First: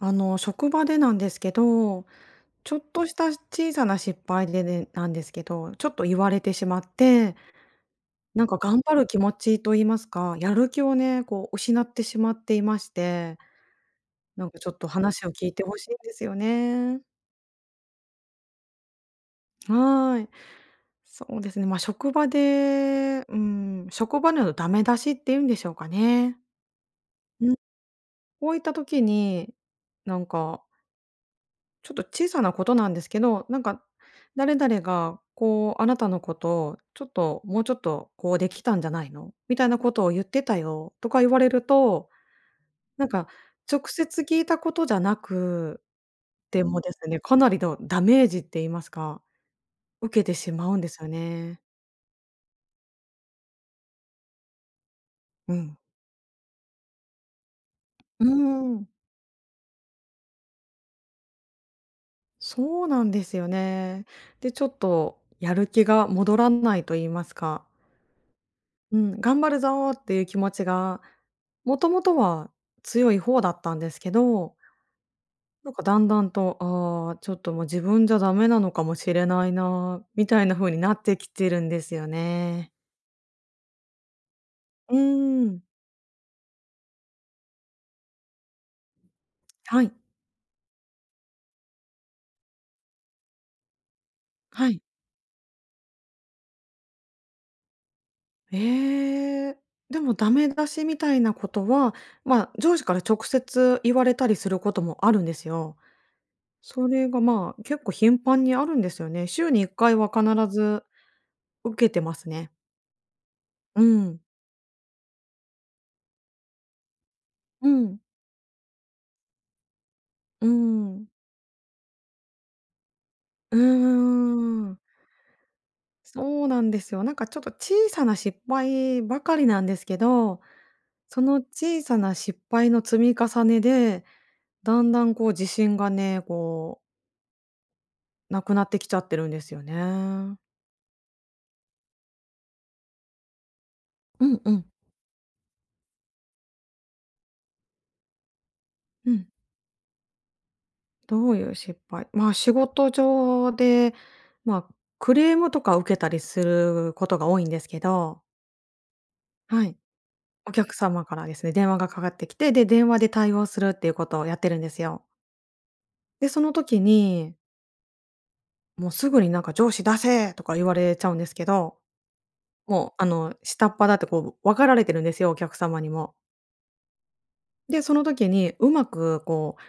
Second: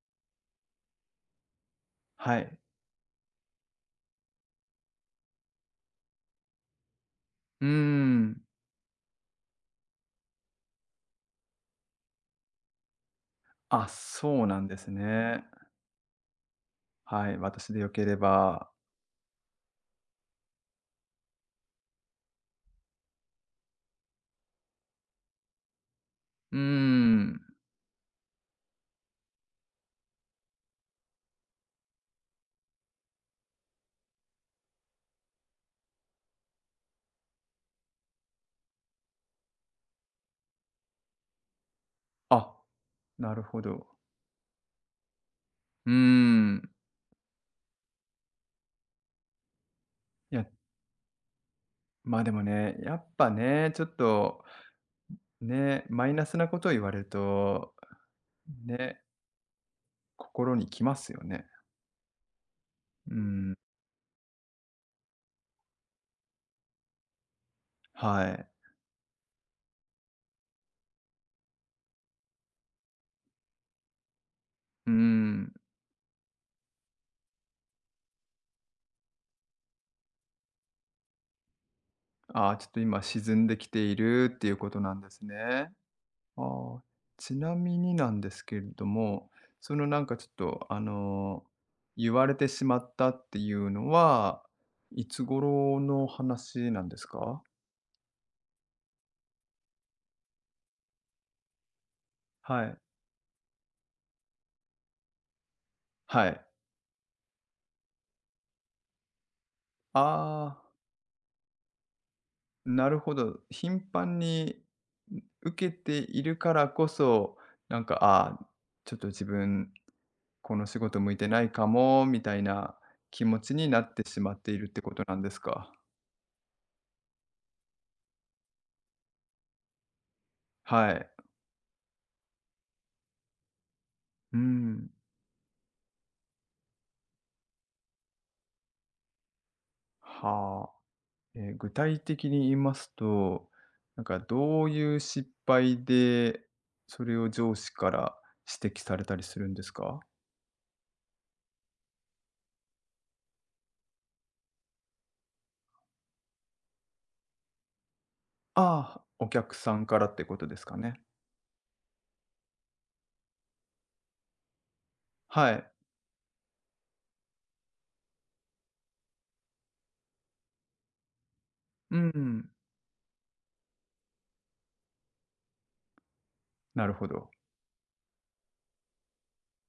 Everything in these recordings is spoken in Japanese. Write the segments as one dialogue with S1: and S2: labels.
S1: あの、職場でなんですけど、
S2: はい。
S1: ちょっとした小さな失敗でね、なんですけど、ちょっと言われてしまって、
S2: うーん。
S1: なんか頑張る気持ちと言いますか、やる気をね、こう失ってしまっていまして、
S2: あ、そ
S1: な
S2: う
S1: ん
S2: な
S1: か
S2: ん
S1: ちょ
S2: で
S1: っと
S2: す
S1: 話を
S2: ね。
S1: 聞いてほしいんですよね。
S2: はい、私でよければ。
S1: はい。そうですね。まあ、職場で、うん、職場でのダメ出しっていうんでしょうかね。
S2: うー
S1: う
S2: ん。
S1: ん、こういった時に、なんかちょっと小さなことなんですけど、なんか誰々がこう、あなたのことをちょっと、もうちょっとこうできたんじゃないの？みたいなことを言ってたよとか言われると、
S2: あ、
S1: なんか
S2: なるほ
S1: 直
S2: ど。
S1: 接聞いたことじゃなく
S2: うー
S1: て
S2: ん。
S1: もですね、かなりのダメージって言いますか、受けて
S2: いや、
S1: しまうんですよね。
S2: まあ、でもね、やっぱね、ちょっと、
S1: うん。
S2: ね、マイナスなことを言われると、
S1: うーん、
S2: ね、心にきますよね。
S1: そうなん
S2: う
S1: ですよ
S2: ん、
S1: ね。で、ちょっとやる気が戻らないと言いますか、
S2: はい。
S1: うん、頑張るぞっていう気持ちがもともとは強い方だったんですけど、
S2: うーん。
S1: なんかだんだんと、ああ、ちょっともう自分じゃダメなのかもしれないな、みたいな風になってきてるんですよ
S2: あ、ちょっ
S1: ね。
S2: と今沈んできているっていうことな
S1: う
S2: んです
S1: ーん。
S2: ね。ああ、ちなみになんですけれども、そ
S1: は
S2: の
S1: い。
S2: なんかちょっと、言われてしまったっていうのは、
S1: はい。
S2: いつ頃の話なんですか？
S1: ええ。でもダメ出しみたいなことは、まあ、
S2: はい。
S1: 上司から直接言われたりすることもあるんですよ。
S2: はい。
S1: それが、まあ、結構頻繁にあるんですよね。週に1回は必
S2: ああ、
S1: ず受けてますね。
S2: なるほど。頻
S1: う
S2: 繁
S1: ん。
S2: に、ん、受けているからこそ、
S1: う
S2: なんか、
S1: ん。
S2: ああ、ちょっと自分、
S1: う
S2: この仕事
S1: ん。
S2: 向いてないかもみたいな気持ち
S1: う
S2: になって
S1: ー
S2: しまっているっ
S1: ん。
S2: てことなんですか？
S1: そうなんですよ。なんかちょっと小さな失敗ばかりなんですけど、
S2: はい。
S1: その小さな失敗の積み重ねで、
S2: う
S1: だ
S2: ん。
S1: んだんこう自信がね、こう、なくなってきちゃってるんですよね。
S2: はあ。具体的に言いますと、なんか
S1: うんう
S2: ど
S1: ん。
S2: ういう失敗で、それを上司から指摘され
S1: う
S2: たり
S1: ん。
S2: するんですか。
S1: どういう失敗まあ仕事上で、まあクレームとか受けたりすることが多いんですけど、
S2: ああ、お客
S1: は
S2: さ
S1: い。
S2: んからってこと
S1: お
S2: です
S1: 客
S2: かね。
S1: 様からですね、電話がかかってきて、で、電話で対応するっていうことをやってるんですよ。
S2: はい。
S1: で、その時に、もうすぐになんか「上司出せ！」とか言われちゃうんですけど、
S2: うん。
S1: もうあの、下っ端だってこう分かられてるんですよ、お客様にも。
S2: なるほど。
S1: で、その時にうまくこう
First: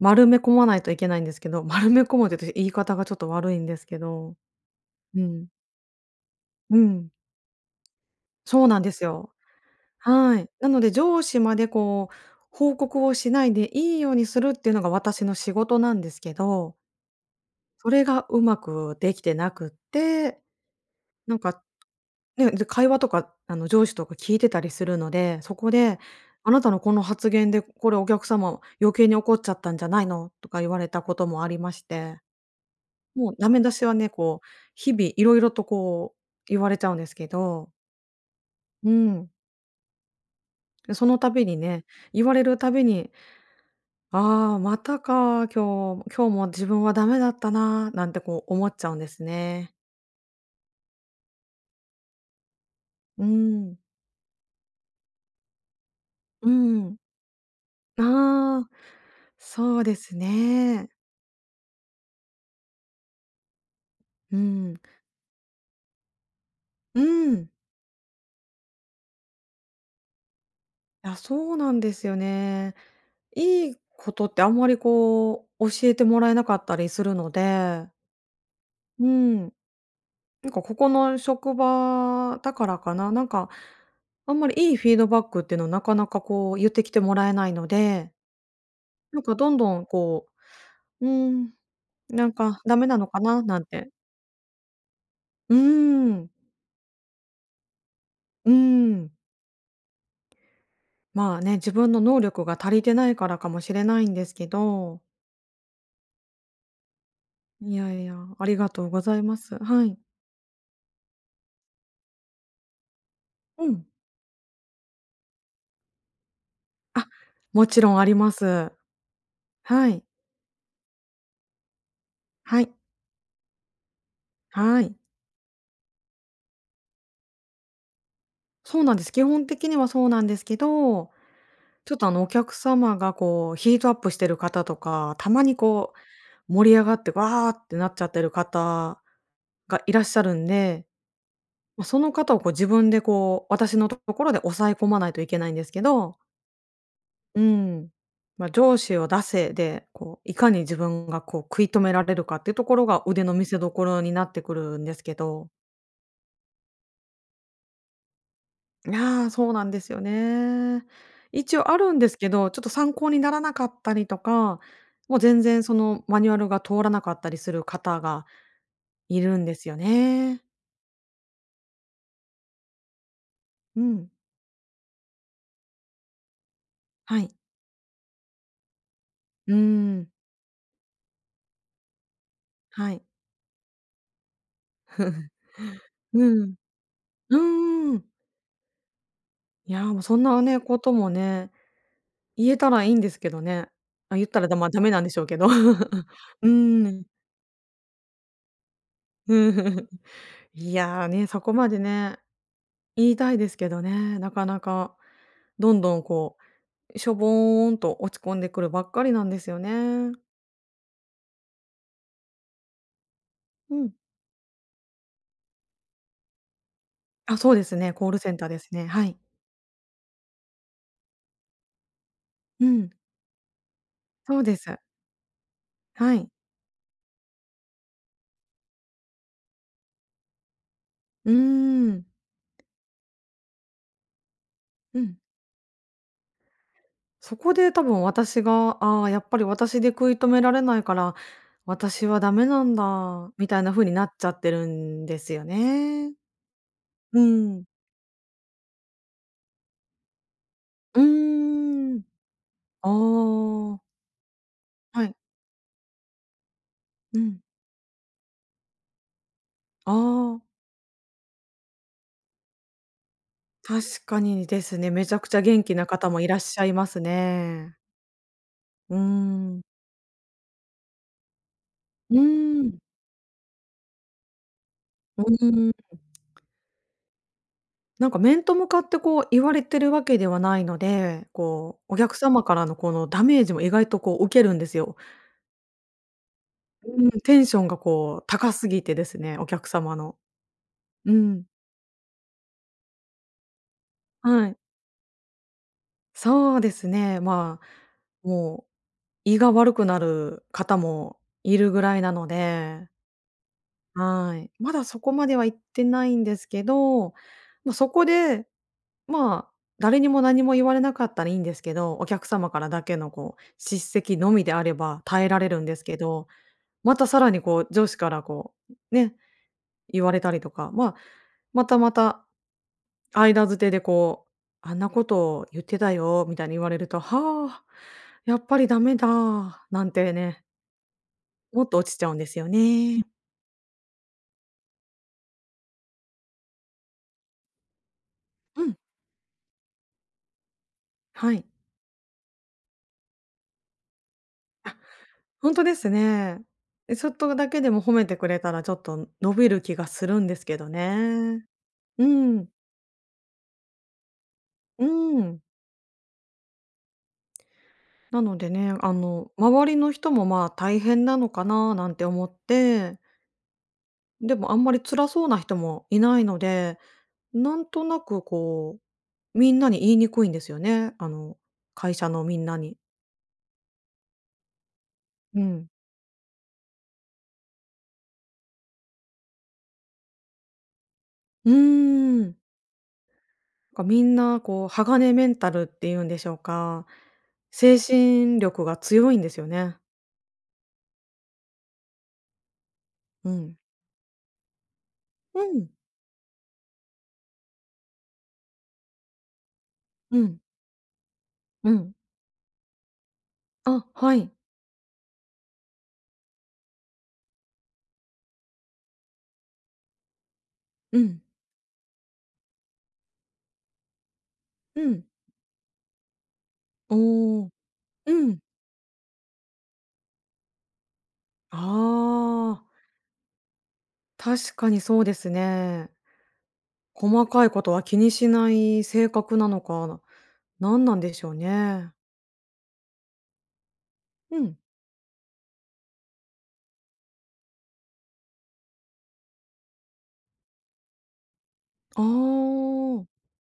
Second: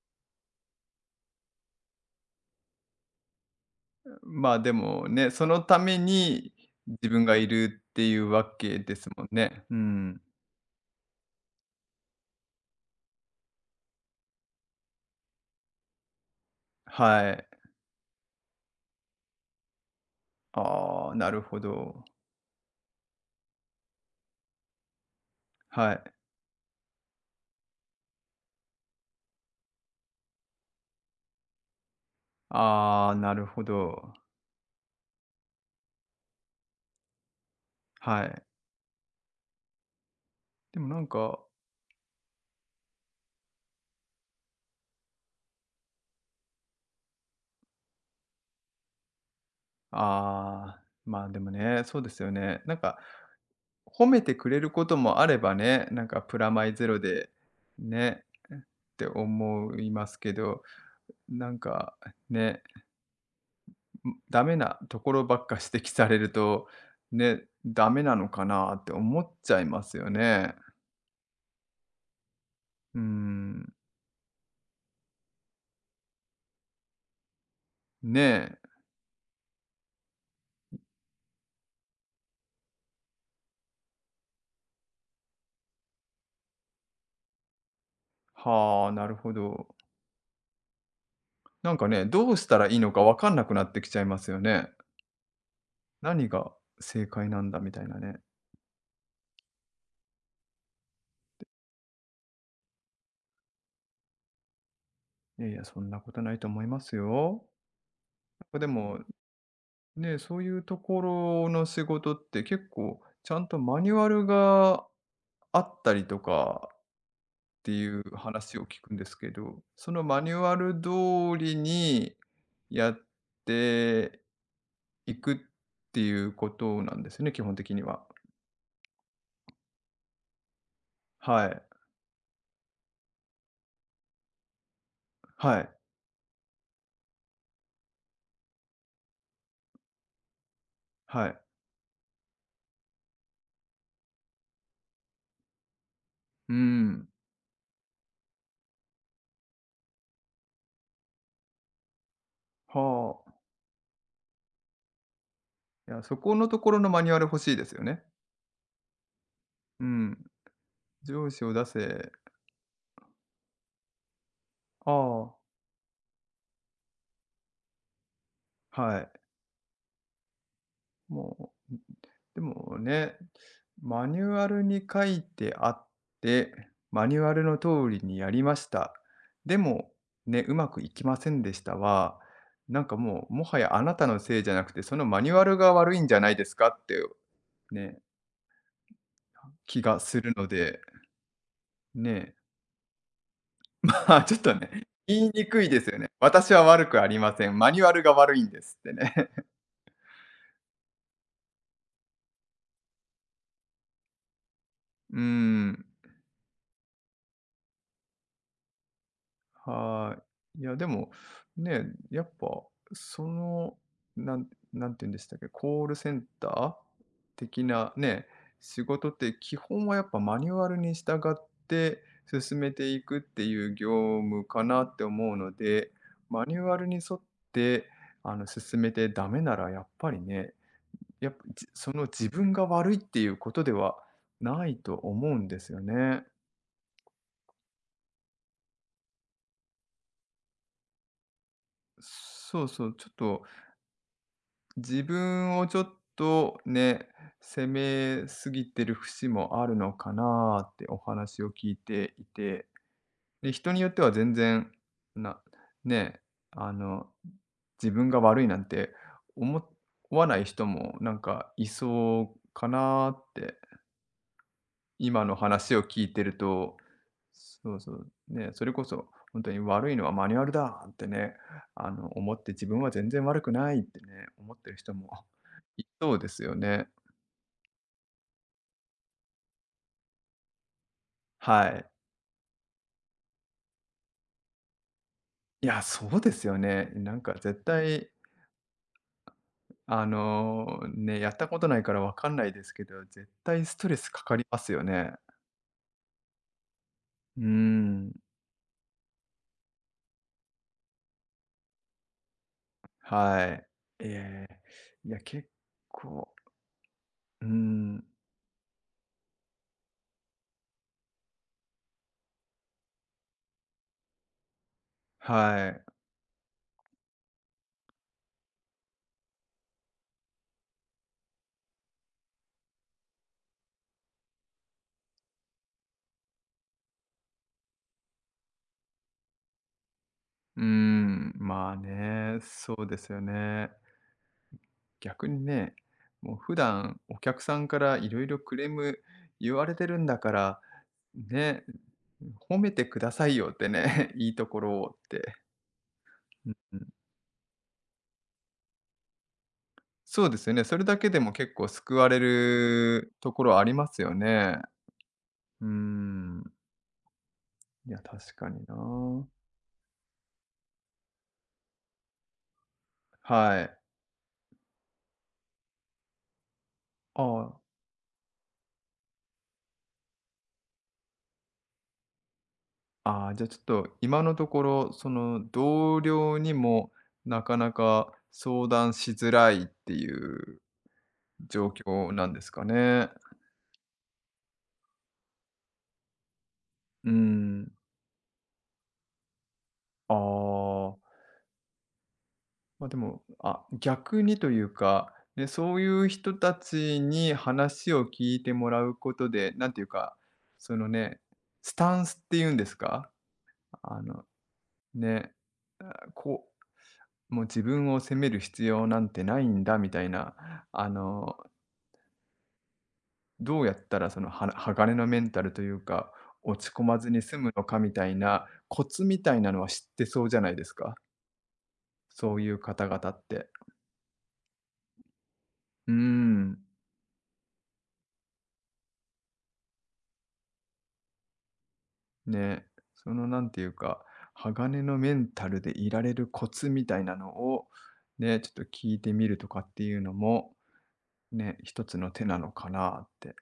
S1: 丸め込まないといけないんですけど、丸め込むって私言い方がちょっと悪いんですけど、
S2: まあでも
S1: う
S2: ね、そ
S1: ん。
S2: のために
S1: う
S2: 自
S1: ん。
S2: 分がいるっていうわ
S1: そう
S2: け
S1: なんで
S2: で
S1: す
S2: すもん
S1: よ。
S2: ね。うん。
S1: はい。なので上司までこう報告をしないでいいようにするっていうのが私の仕事なんですけど、
S2: はい。
S1: それがうまくできてなくって
S2: ああ、な
S1: なん
S2: るほ
S1: か、
S2: ど。
S1: ね、で、会話とか、あの、上司とか聞いてたりするので、そこ
S2: は
S1: で
S2: い。
S1: 「あなたのこの発言で、これお客様余計に怒っちゃったんじゃないの？」とか言われたこともありまして、
S2: ああ、
S1: も
S2: な
S1: う
S2: る
S1: ダメ
S2: ほ
S1: 出しはね、
S2: ど。
S1: こう、日々いろいろとこう言われちゃうんですけど、
S2: はい。
S1: うん。
S2: でも
S1: で、
S2: なん
S1: その
S2: か、
S1: 度にね、言われるたびに「ああー、またか、今日も自分はダメだったな」なんてこう思っちゃうんですね。
S2: ああ、まあ、でもね、そうですよね。なんか、
S1: うん。
S2: 褒めてくれることもあればね、なんかプ
S1: う
S2: ラマイゼ
S1: ん。
S2: ロで、ね、っ
S1: ああー、
S2: て思
S1: そう
S2: い
S1: で
S2: ま
S1: す
S2: すけど、
S1: ね。
S2: なんかね、ん
S1: う
S2: ダメな
S1: ん、
S2: ところばっか指摘されると、
S1: う
S2: ね、
S1: ん。
S2: ダメなのかなって思っちゃいますよね。
S1: いや、そうなんですよね。
S2: うー
S1: い
S2: ん、
S1: いことってあんまりこう、教えてもらえなかったりするので、
S2: ねえ、
S1: うん。なんかここの職場だからかな、なんか、あんまりいいフィードバックっていうのはなかなかこう言ってきてもらえないので、
S2: はあ、なる
S1: なん
S2: ほ
S1: かどんど
S2: ど。
S1: んこう、うーん、
S2: なんかね、
S1: な
S2: ど
S1: ん
S2: うした
S1: か
S2: ら
S1: ダ
S2: いい
S1: メ
S2: の
S1: な
S2: か
S1: の
S2: わ
S1: か
S2: かん
S1: な
S2: なく
S1: な
S2: な
S1: ん
S2: ってき
S1: て。
S2: ちゃいますよね。
S1: うー
S2: 何
S1: ん、
S2: が正解なんだみたいなね。
S1: うーん。まあね、自分の能力が足りてないからかもしれないんですけど
S2: いやいや、そんなことないと思いますよ。
S1: いやいや、あ
S2: なん
S1: り
S2: かで
S1: がとう
S2: も、
S1: ございます。はい。
S2: ね、そういうところの仕事って結構ちゃんと
S1: う
S2: マ
S1: ん。
S2: ニュアルがあったりとかっ
S1: あ、も
S2: て
S1: ち
S2: い
S1: ろん
S2: う
S1: ありま
S2: 話を
S1: す。
S2: 聞くんですけど、
S1: は
S2: その
S1: い。
S2: マニュアル通りに
S1: はい。
S2: やって
S1: はい。
S2: いくっていうことなんですよね、基本的には。
S1: そうなんです。基本的にはそうなんですけど、
S2: はい。
S1: ちょっとあのお客様がこうヒートアップしてる方とか、たまに
S2: はい。
S1: こう盛り上がってわーってなっちゃってる方がいらっしゃるんで、
S2: はい。
S1: ま、その方をこう自分でこう、私のところで抑え込まないといけないんですけど
S2: うん。
S1: うん。まあ、上司を出せで、こういかに自分がこう食い止められるかっていうところが
S2: は
S1: 腕
S2: あ。
S1: の見せ所になってくるんですけど。
S2: いや、そこのところのマニュアル欲しいですよね。
S1: いや、そうなんで
S2: う
S1: すよ
S2: ん。
S1: ね。
S2: 上司を
S1: 一
S2: 出
S1: 応あるんで
S2: せ。
S1: すけど、ちょっと参考にならなかったりとか、
S2: あ
S1: もう全
S2: あ。
S1: 然そのマニュアルが通らなかったりする方が
S2: はい。
S1: いるんですよね。
S2: もう、でもね、
S1: う
S2: マ
S1: ん。
S2: ニュアルに書いてあって、マニ
S1: は
S2: ュ
S1: い。
S2: アルの通りにやりました。
S1: うー
S2: でも、
S1: ん。
S2: ね、うまくいきませんでしたは、なん
S1: は
S2: か
S1: い。
S2: もう、もはやあなたのせいじゃなくて、そのマニ ュアルが悪いんじゃ
S1: う
S2: ないです
S1: ん。
S2: かって
S1: うー
S2: ね、
S1: ん。い
S2: 気
S1: や、
S2: が
S1: もうそ
S2: す
S1: ん
S2: る
S1: な
S2: の
S1: ね、こ
S2: で、
S1: ともね
S2: ね、
S1: 言えたらいいんですけどね。あ、
S2: まあ、
S1: 言っ
S2: ちょ
S1: た
S2: っ
S1: ら、
S2: と
S1: まあ、ダ
S2: ね、
S1: メなんでしょ
S2: 言
S1: う
S2: い
S1: け
S2: に
S1: ど。
S2: くいですよ ね。
S1: う
S2: 私は悪
S1: ー
S2: く
S1: ん。
S2: ありま せん。マニュアルが悪いんですってね。
S1: うんいや、ね、そこまでね、言いたいですけどね、なかなか、
S2: うー
S1: どん
S2: ん。
S1: どんこう、しょぼーんと落ち込んでくるばっかりなんですよね。
S2: はい。いや、でも、ね、やっぱ、そ
S1: う
S2: の、
S1: ん。
S2: なん、なんて言うんでしたっけ、コールセンター
S1: あ、そう
S2: 的
S1: です
S2: な
S1: ね、コール
S2: ね、
S1: センターです
S2: 仕
S1: ね。は
S2: 事っ
S1: い。
S2: て基本はやっぱマニュアルに従って進
S1: う
S2: め
S1: ん、
S2: ていくっていう業
S1: そう
S2: 務
S1: で
S2: か
S1: す。
S2: なって思うので、
S1: はい。
S2: マニュアルに沿って、進めてダメならやっぱりね、や
S1: う
S2: っ
S1: ー
S2: ぱ、じその
S1: ん。
S2: 自分が悪いっていうことではないと
S1: うん。
S2: 思うんですよね。
S1: そこで多分私が、ああ、やっぱり私で食い止められないから、私はダメ
S2: そ
S1: な
S2: う
S1: ん
S2: そう、ちょっ
S1: だ、
S2: と
S1: みたいな風になっちゃってる
S2: 自
S1: んですよ
S2: 分をちょっ
S1: ね。
S2: とね、
S1: うん。
S2: 責めすぎてる節もあるのかなってお
S1: う
S2: 話を聞い
S1: ーん。
S2: ていて、
S1: あ
S2: で、人に
S1: あ。
S2: よっては全然、
S1: はい。
S2: なね、あの、
S1: うん。
S2: 自分が悪いなんて思
S1: あ
S2: わな
S1: あ、
S2: い人もなんかいそうかなって
S1: 確かにですね。めちゃ
S2: 今
S1: く
S2: の
S1: ちゃ元
S2: 話
S1: 気
S2: を
S1: な
S2: 聞
S1: 方
S2: い
S1: も
S2: て
S1: い
S2: る
S1: らっしゃい
S2: と、
S1: ます
S2: そ
S1: ね。
S2: うそう、ね、それこ
S1: うー
S2: そ本当に
S1: ん。
S2: 悪いのはマニュアルだってね、
S1: う
S2: 思って
S1: ー
S2: 自
S1: ん。
S2: 分は全然悪くないってね、思ってる人
S1: う
S2: も
S1: ー
S2: い
S1: ん。
S2: そうですよね。
S1: なんか面と向かってこう言われてるわけではないので、
S2: は
S1: こ
S2: い。
S1: う、お客様からのこのダメージも意外とこう受けるんですよ。
S2: いや、そうですよね。
S1: うん、
S2: なんか
S1: テンショ
S2: 絶
S1: ンが
S2: 対、
S1: こう高すぎてですね、お客様の。う
S2: ね、やっ
S1: ん。
S2: たことないからわかんないですけど、絶対ストレスかかり
S1: はい。
S2: ますよね。
S1: そうですね、
S2: うー
S1: ま
S2: ん、
S1: あ、もう胃が悪くなる方もいるぐらいなので、
S2: はい。
S1: は
S2: え
S1: い。
S2: え、
S1: まだそ
S2: い
S1: こ
S2: や、
S1: までは
S2: 結
S1: 行ってないん
S2: 構、
S1: ですけど、
S2: うー
S1: まあ、そ
S2: ん、
S1: こで、まあ、誰にも何も言われなかったらいいんですけど、お客様からだけのこう叱責のみであれば耐えられるん
S2: は
S1: です
S2: い。
S1: けど、またさらにこう上司からこう、ね、言われたりとか、まあ、またまた間づてでこう、あんなことを言ってたよみたいに言われると、はあ、やっぱりダメだ、なんてね、
S2: うーん、
S1: もっ
S2: まあ
S1: と落ちちゃうんで
S2: ね、
S1: すよ
S2: そうで
S1: ね。
S2: すよね。逆にね、もう普段お客さんからいろいろク
S1: う
S2: レー
S1: ん、
S2: ム言われてるんだから、
S1: はい。
S2: ね、褒めてくださいよってね、いいとこ
S1: あ、
S2: ろをって。
S1: 本当ですね。
S2: うんうん、
S1: え、ちょっとだけでも褒めてくれたら、ちょっと伸びる気がする
S2: そ
S1: ん
S2: うで
S1: です
S2: すよ
S1: け
S2: ね、
S1: ど
S2: それだけでも
S1: ね。
S2: 結構救
S1: う
S2: われ
S1: ん、
S2: るところありますよね。
S1: うん。
S2: うーん、いや、
S1: な
S2: 確
S1: の
S2: か
S1: で
S2: にな。
S1: ね、あの、周りの人も、まあ、大変なのかななんて思って
S2: はい。
S1: でもあんまり辛そうな人もいないので、
S2: あ
S1: な
S2: あ、
S1: んとなくこう、みんなに言いにくいんですよね。あの、会社のみんなに。
S2: ああ、じゃあちょっと今のところ、そ
S1: う
S2: の
S1: ん。
S2: 同僚にもなかなか相談しづらいっていう
S1: う
S2: 状況
S1: ー
S2: なん
S1: ん。
S2: ですかね。
S1: なんかみんなこう、鋼メンタルっていうんでしょうか。
S2: うーん。
S1: 精神力が強いんですよね。
S2: ああ、ま、でも、
S1: うん。
S2: あ、逆にというか、
S1: う
S2: ね、
S1: ん。
S2: そういう人たちに話を聞いてもらうことで、なんていうか、
S1: うん。
S2: そのね、
S1: う
S2: ス
S1: ん。
S2: タンスっていうんですか？
S1: あ、
S2: あ
S1: は
S2: の、
S1: い。
S2: ね、あ、こう、もう自分を責める必要なんてないんだみたいな、あ
S1: うん。
S2: のどうやったらそのは
S1: う
S2: 鋼
S1: ん。
S2: のメンタルというか、落ち込まずに済
S1: おお。
S2: むのかみた
S1: う
S2: い
S1: ん。
S2: なコツみたいなのは知ってそうじゃないですか。
S1: あ
S2: そういう
S1: あ、
S2: 方々って。
S1: 確かにそうです
S2: う
S1: ね。
S2: ーん。
S1: 細かいことは気にしない性格なのかなんなんでしょうね。
S2: ね。そのなんていうか、
S1: うん。
S2: 鋼のメンタルでいられるコツみたいなのを、ね、ちょっと聞いてみるとかっていうのも、ね、一つの手なの
S1: あ
S2: かな
S1: あ、
S2: って。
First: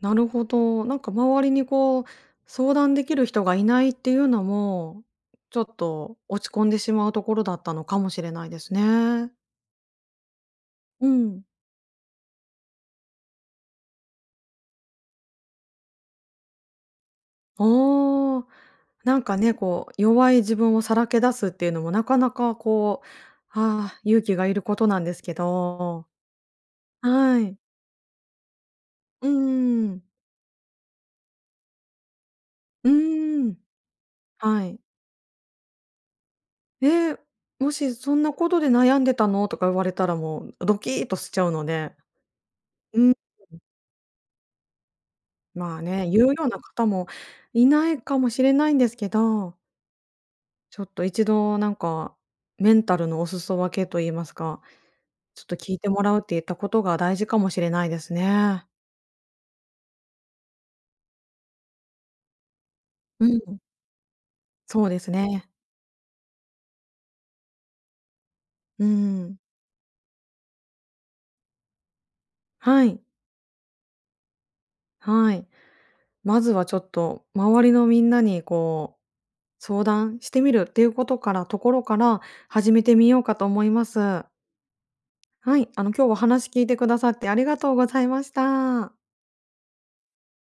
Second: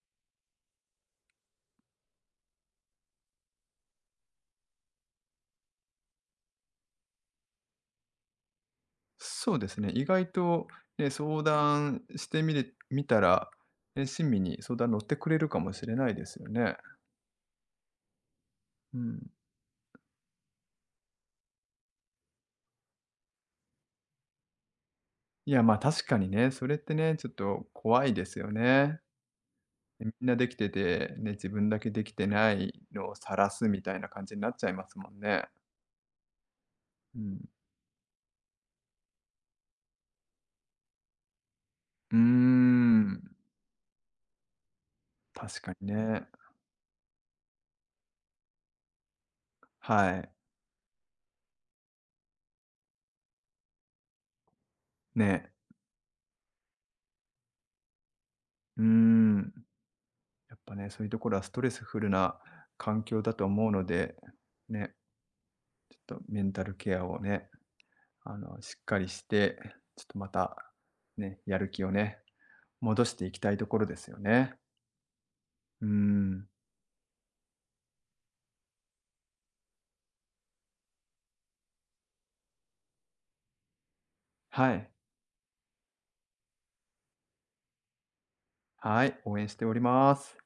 S1: なるほど。なんか周りにこう、相談できる人がいないっていうのも、ちょっと落ち込んでしまうところだったのかもしれないですね。
S2: そうですね。意外と、
S1: う
S2: ね、相
S1: ん。
S2: 談してみれみたら、ね、親身に相談乗ってくれるかもしれないですよね。
S1: ああ、
S2: う
S1: なん
S2: ん。
S1: かね、こう、弱い自分をさらけ出すっていうのもなかなかこう、ああ、勇気がいることなんですけ
S2: いや、ま、あ確
S1: ど。
S2: かにね、それってね、ちょっ
S1: はい。
S2: と怖いですよね。
S1: うん。
S2: みんなできてて、ね、自分だけできてない
S1: う
S2: のを晒
S1: ん。
S2: すみたいな感じになっち
S1: は
S2: ゃい
S1: い。
S2: ますもんね。
S1: ええ、
S2: うん。
S1: もし「そんなことで悩んでたの？」とか言われたらもうドキッとしちゃうので、
S2: うー
S1: うん。
S2: ん、確か
S1: まあ
S2: に
S1: ね、言
S2: ね。
S1: うような方もいないかもしれないんですけど、
S2: はい。
S1: ちょっと一度なんか、メンタルのお裾分けと言いますか、ちょっ
S2: ね。
S1: と聞いてもらうって言ったことが大事かもしれないですね。
S2: うーん。やっぱね、そういうところはストレスフルな環境
S1: う
S2: だ
S1: ん、
S2: と思うので、
S1: そう
S2: ね、
S1: ですね。
S2: ちょっとメンタルケアをね、しっ
S1: う
S2: かりし
S1: ん。
S2: て、ちょっとまた、ね、やる気をね、
S1: はい、
S2: 戻していきたいところですよね。
S1: はい。
S2: うー
S1: ま
S2: ん。
S1: ずはちょっと周りのみんなにこう、相談してみるっていうことからところから始めてみようかと思います。
S2: はい。
S1: はい、あの、今日はお話聞いてくださってありがとうございました。
S2: はい、応援しております。